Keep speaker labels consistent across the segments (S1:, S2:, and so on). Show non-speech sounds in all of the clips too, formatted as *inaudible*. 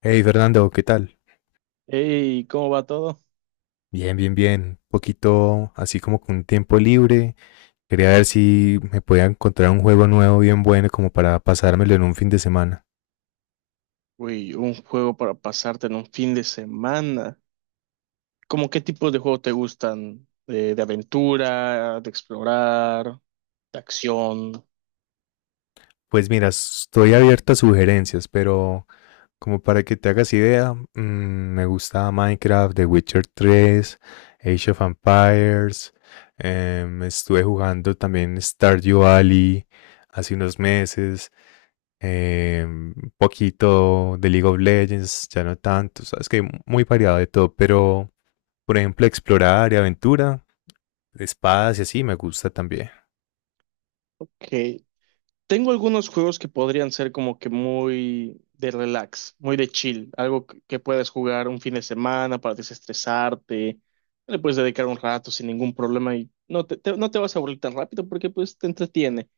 S1: Hey Fernando, ¿qué tal?
S2: Hey, ¿cómo va todo?
S1: Bien, bien, bien. Un poquito así como con tiempo libre. Quería ver si me podía encontrar un juego nuevo bien bueno como para pasármelo en un fin de semana.
S2: Uy, un juego para pasarte en un fin de semana. ¿Cómo qué tipo de juegos te gustan? ¿De aventura, de explorar, de acción?
S1: Pues mira, estoy abierto a sugerencias, pero como para que te hagas idea, me gusta Minecraft, The Witcher 3, Age of Empires. Estuve jugando también Stardew Valley hace unos meses. Un poquito de League of Legends, ya no tanto, sabes, que muy variado de todo, pero por ejemplo explorar y aventura, espadas y así me gusta también.
S2: Que tengo algunos juegos que podrían ser como que muy de relax, muy de chill, algo que puedas jugar un fin de semana para desestresarte. Le puedes dedicar un rato sin ningún problema y no no te vas a aburrir tan rápido porque pues te entretiene.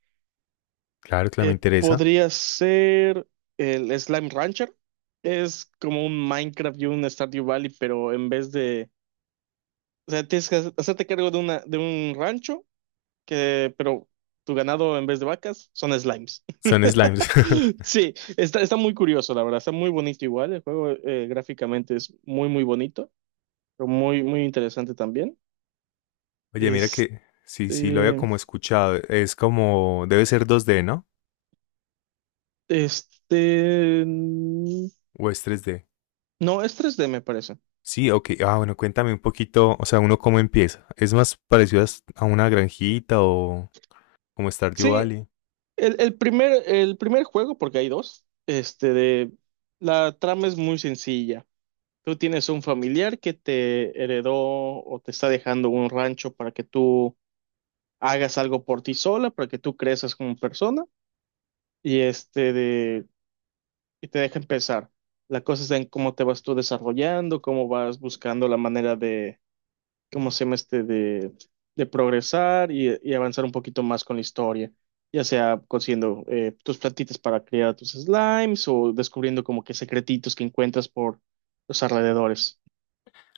S1: Claro que me interesa.
S2: Podría ser el Slime Rancher. Es como un Minecraft y un Stardew Valley, pero en vez de... O sea, tienes que hacerte cargo de una, de un rancho, que, pero tu ganado en vez de vacas son slimes.
S1: Son
S2: *laughs*
S1: slimes.
S2: Sí, está muy curioso, la verdad. Está muy bonito igual. El juego gráficamente es muy, muy bonito, pero muy, muy interesante también.
S1: *laughs* Oye, mira
S2: Este,
S1: que sí, lo había como escuchado. Es como, debe ser 2D, ¿no?
S2: este, mm,
S1: ¿O es 3D?
S2: no, es 3D, me parece.
S1: Sí, ok. Ah, bueno, cuéntame un poquito, o sea, uno cómo empieza. ¿Es más parecido a a una granjita o como Stardew
S2: Sí,
S1: Valley?
S2: El primer juego, porque hay dos, este de la trama es muy sencilla. Tú tienes un familiar que te heredó o te está dejando un rancho para que tú hagas algo por ti sola, para que tú crezcas como persona, y este de y te deja empezar. La cosa es en cómo te vas tú desarrollando, cómo vas buscando la manera. ¿Cómo se llama este? De progresar y avanzar un poquito más con la historia, ya sea consiguiendo tus plantitas para criar a tus slimes o descubriendo como que secretitos que encuentras por los alrededores.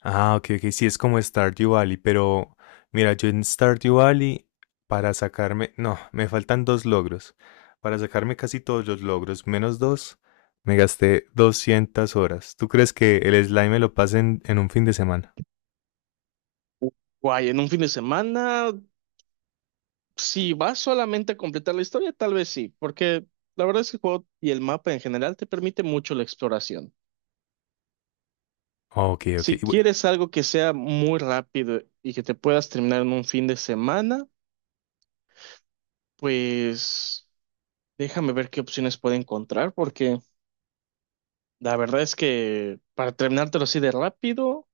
S1: Ah, ok, ok, sí, es como Stardew Valley, pero mira, yo en Stardew Valley, para sacarme, no, me faltan dos logros. Para sacarme casi todos los logros, menos dos, me gasté 200 horas. ¿Tú crees que el slime me lo pase en, un fin de semana?
S2: Guay, en un fin de semana, si vas solamente a completar la historia, tal vez sí, porque la verdad es que el juego y el mapa en general te permite mucho la exploración.
S1: Ok, ok.
S2: Si quieres algo que sea muy rápido y que te puedas terminar en un fin de semana, pues déjame ver qué opciones puedo encontrar, porque la verdad es que para terminártelo así de rápido,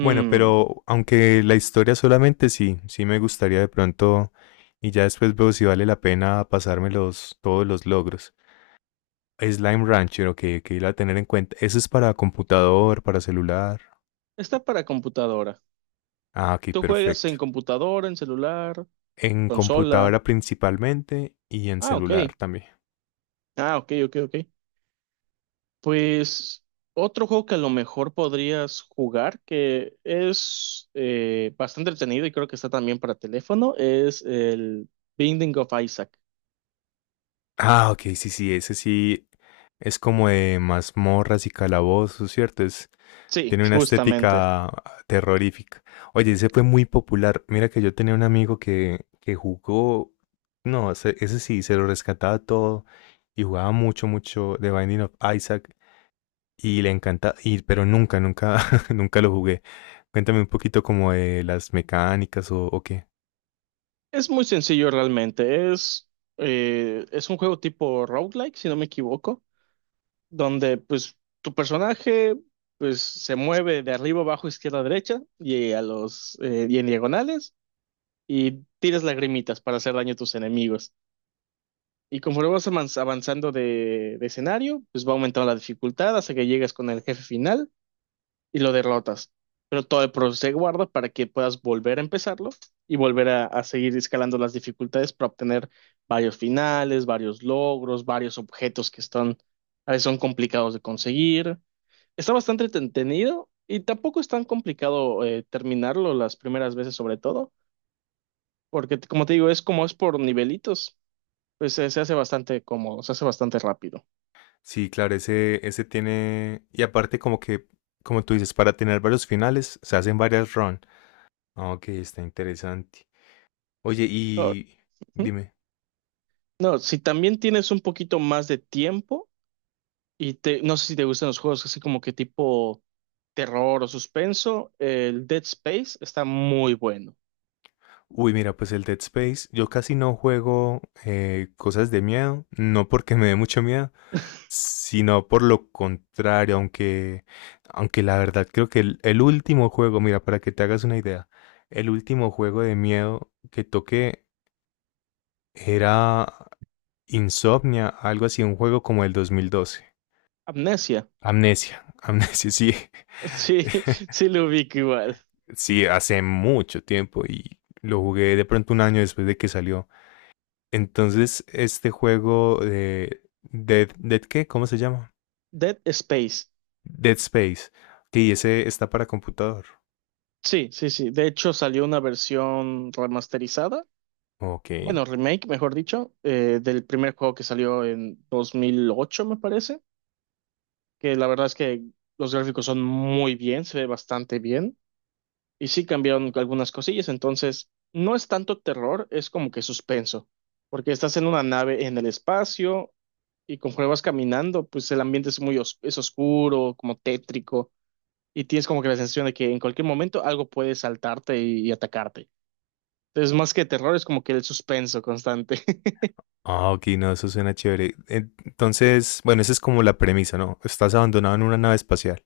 S1: Bueno, pero aunque la historia solamente, sí, sí me gustaría de pronto, y ya después veo si vale la pena pasarme todos los logros. Slime Rancher, ok, ok, la tener en cuenta. ¿Eso es para computador, para celular?
S2: está para computadora.
S1: Ah, ok,
S2: ¿Tú juegas en
S1: perfecto.
S2: computadora, en celular,
S1: En
S2: consola?
S1: computadora principalmente y en
S2: Ah, ok.
S1: celular también.
S2: Ah, ok, ok, ok. Pues otro juego que a lo mejor podrías jugar, que es bastante entretenido y creo que está también para teléfono, es el Binding of Isaac.
S1: Ah, ok, sí, sí, ese sí es como de mazmorras y calabozos, ¿cierto?
S2: Sí,
S1: Tiene una
S2: justamente.
S1: estética terrorífica. Oye, ese fue muy popular. Mira que yo tenía un amigo que jugó, no, ese sí, se lo rescataba todo y jugaba mucho, mucho The Binding of Isaac y le encanta, y, pero nunca, nunca, *laughs* nunca lo jugué. Cuéntame un poquito como de las mecánicas o qué.
S2: Es muy sencillo realmente. Es un juego tipo roguelike, si no me equivoco, donde pues tu personaje pues se mueve de arriba, abajo, izquierda, derecha y a los y en diagonales y tiras lagrimitas para hacer daño a tus enemigos. Y conforme avanzando de escenario, pues va aumentando la dificultad hasta que llegas con el jefe final y lo derrotas. Pero todo el proceso se guarda para que puedas volver a empezarlo y volver a seguir escalando las dificultades para obtener varios finales, varios logros, varios objetos que están, a veces son complicados de conseguir. Está bastante entretenido y tampoco es tan complicado terminarlo las primeras veces, sobre todo, porque como te digo, es como es por nivelitos, pues se hace bastante cómodo, se hace bastante rápido.
S1: Sí, claro, ese tiene. Y aparte, como tú dices, para tener varios finales se hacen varias runs. Ah, ok, está interesante. Oye,
S2: Ahora,
S1: y
S2: ¿hmm?
S1: dime.
S2: No, si también tienes un poquito más de tiempo y te, no sé si te gustan los juegos así como que tipo terror o suspenso. El Dead Space está muy bueno.
S1: Uy, mira, pues el Dead Space, yo casi no juego cosas de miedo, no porque me dé mucho miedo, sino por lo contrario, aunque la verdad creo que el último juego, mira, para que te hagas una idea, el último juego de miedo que toqué era Insomnia, algo así, un juego como el 2012.
S2: Amnesia.
S1: Amnesia, Amnesia, sí.
S2: Sí, *laughs*
S1: *laughs*
S2: sí lo ubico igual.
S1: Sí, hace mucho tiempo y lo jugué de pronto un año después de que salió. Entonces, este juego de Dead, ¿qué? ¿Cómo se llama?
S2: Dead Space.
S1: Dead Space. Sí, ese está para computador.
S2: Sí, sí, sí. De hecho salió una versión remasterizada.
S1: Ok.
S2: Bueno, remake, mejor dicho, del primer juego que salió en 2008 me parece. Que la verdad es que los gráficos son muy bien, se ve bastante bien. Y sí cambiaron algunas cosillas, entonces no es tanto terror, es como que suspenso, porque estás en una nave en el espacio y conforme vas caminando, pues el ambiente es oscuro, como tétrico, y tienes como que la sensación de que en cualquier momento algo puede saltarte y atacarte. Entonces, más que terror, es como que el suspenso constante. *laughs*
S1: Ah, ok, no, eso suena chévere. Entonces, bueno, esa es como la premisa, ¿no? Estás abandonado en una nave espacial.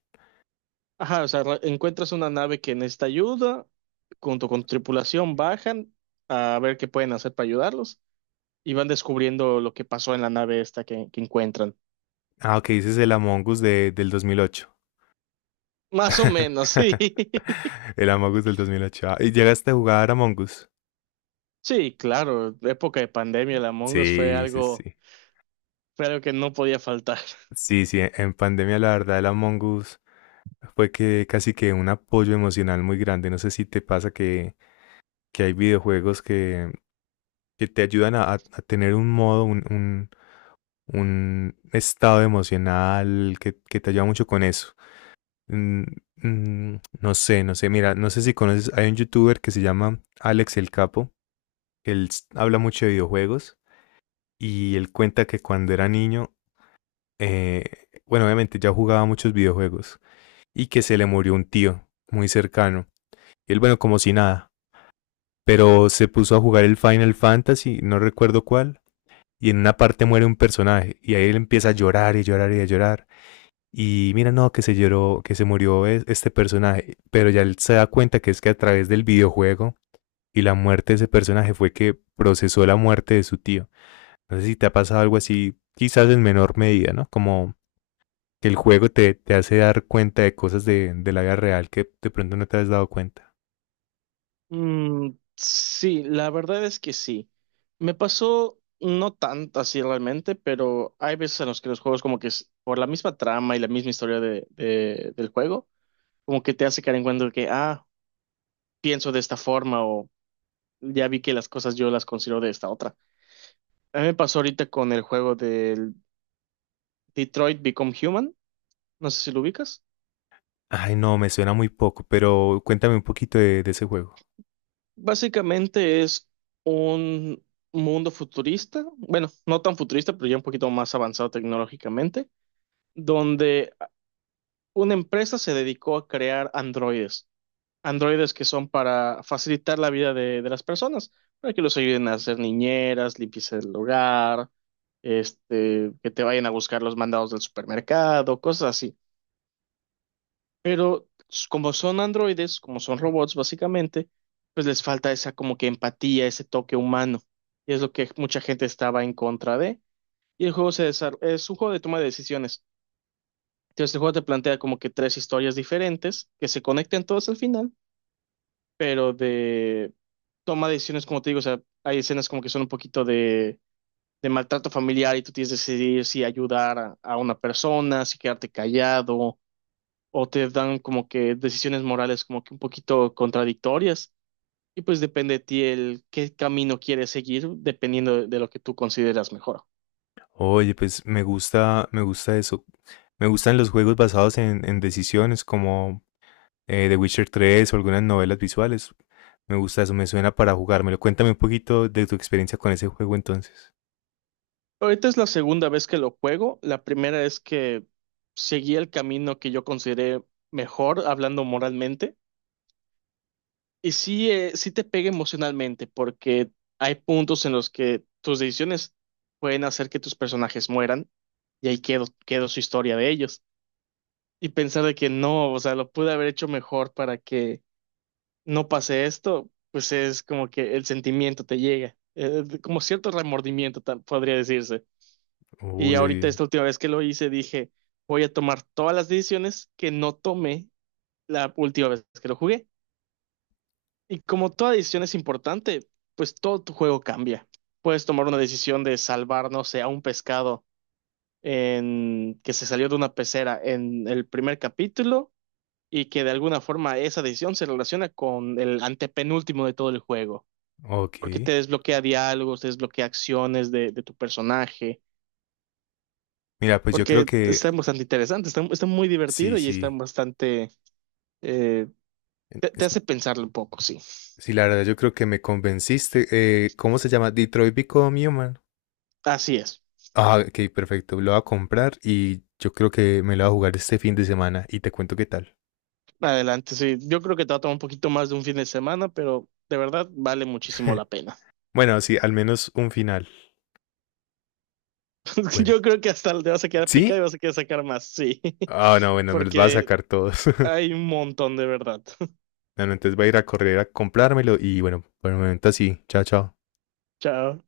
S2: Ajá, o sea, encuentras una nave que necesita ayuda, junto con tu tripulación bajan a ver qué pueden hacer para ayudarlos y van descubriendo lo que pasó en la nave esta que encuentran.
S1: Ah, ok, ese es el Among Us del 2008.
S2: Más o menos, sí.
S1: *laughs*
S2: *laughs*
S1: El Among Us del 2008. Ah, ¿y llegaste a jugar Among Us?
S2: Sí, claro, la época de pandemia, el Among Us
S1: Sí, sí, sí.
S2: fue algo que no podía faltar.
S1: Sí, sí, en pandemia, la verdad, el Among Us fue que casi que un apoyo emocional muy grande. No sé si te pasa que hay videojuegos que te ayudan a, a tener un modo, un estado emocional que te ayuda mucho con eso. Mm, mm, no sé, no sé. Mira, no sé si conoces, hay un youtuber que se llama Alex el Capo. Habla mucho de videojuegos y él cuenta que cuando era niño, bueno, obviamente ya jugaba muchos videojuegos y que se le murió un tío muy cercano. Y él, bueno, como si nada, pero se puso a jugar el Final Fantasy, no recuerdo cuál, y en una parte muere un personaje y ahí él empieza a llorar y llorar y a llorar. Y mira, no, que se lloró, que se murió este personaje, pero ya él se da cuenta que es que a través del videojuego y la muerte de ese personaje fue que procesó la muerte de su tío. No sé si te ha pasado algo así, quizás en menor medida, ¿no? Como que el juego te, te hace dar cuenta de cosas de la vida real que de pronto no te has dado cuenta.
S2: Mm, sí, la verdad es que sí. Me pasó no tanto así realmente, pero hay veces en los que los juegos como que por la misma trama y la misma historia del juego, como que te hace caer en cuenta de que, ah, pienso de esta forma o ya vi que las cosas yo las considero de esta otra. A mí me pasó ahorita con el juego del Detroit Become Human, no sé si lo ubicas.
S1: Ay, no, me suena muy poco, pero cuéntame un poquito de ese juego.
S2: Básicamente es un mundo futurista, bueno, no tan futurista, pero ya un poquito más avanzado tecnológicamente, donde una empresa se dedicó a crear androides, androides que son para facilitar la vida de las personas, para que los ayuden a hacer niñeras, limpieza del hogar, este, que te vayan a buscar los mandados del supermercado, cosas así. Pero como son androides, como son robots básicamente, pues les falta esa como que empatía, ese toque humano. Y es lo que mucha gente estaba en contra de. Y el juego es un juego de toma de decisiones. Entonces el juego te plantea como que tres historias diferentes que se conecten todas al final, pero de toma de decisiones, como te digo, o sea, hay escenas como que son un poquito de maltrato familiar y tú tienes que decidir si ayudar a una persona, si quedarte callado o te dan como que decisiones morales como que un poquito contradictorias y pues depende de ti el qué camino quieres seguir dependiendo de lo que tú consideras mejor.
S1: Oye, pues me gusta eso. Me gustan los juegos basados en decisiones como The Witcher 3 o algunas novelas visuales. Me gusta eso, me suena para jugármelo. Cuéntame un poquito de tu experiencia con ese juego entonces.
S2: Ahorita es la segunda vez que lo juego. La primera es que seguí el camino que yo consideré mejor hablando moralmente. Y sí, sí te pega emocionalmente, porque hay puntos en los que tus decisiones pueden hacer que tus personajes mueran, y ahí quedó su historia de ellos. Y pensar de que no, o sea, lo pude haber hecho mejor para que no pase esto, pues es como que el sentimiento te llega, como cierto remordimiento, podría decirse. Y
S1: Uy,
S2: ahorita
S1: oye,
S2: esta última vez que lo hice, dije, voy a tomar todas las decisiones que no tomé la última vez que lo jugué. Y como toda decisión es importante, pues todo tu juego cambia. Puedes tomar una decisión de salvar, no sé, a un pescado en... que se salió de una pecera en el primer capítulo y que de alguna forma esa decisión se relaciona con el antepenúltimo de todo el juego,
S1: ok.
S2: porque te desbloquea diálogos, te desbloquea acciones de tu personaje,
S1: Mira, pues yo creo
S2: porque
S1: que
S2: está bastante interesante, está, está muy
S1: sí,
S2: divertido y está
S1: sí.
S2: bastante... eh, te
S1: Es,
S2: hace pensarlo un poco, sí.
S1: Sí, la verdad, yo creo que me convenciste. ¿Cómo se llama? Detroit Become Human.
S2: Así es.
S1: Ah, ok, perfecto. Lo voy a comprar y yo creo que me lo voy a jugar este fin de semana y te cuento qué tal.
S2: Adelante, sí. Yo creo que te va a tomar un poquito más de un fin de semana, pero de verdad vale muchísimo la
S1: *laughs*
S2: pena.
S1: Bueno, sí, al menos un final.
S2: *laughs*
S1: Bueno.
S2: Yo creo que hasta te vas a quedar picado y
S1: ¿Sí?
S2: vas a querer sacar más, sí. *laughs*
S1: Ah, no, bueno, me los va a
S2: Porque
S1: sacar todos. *laughs*
S2: hay un montón de verdad. *laughs*
S1: No, no, entonces voy a ir a correr a comprármelo y bueno, por el momento así. Chao, chao.
S2: Chao.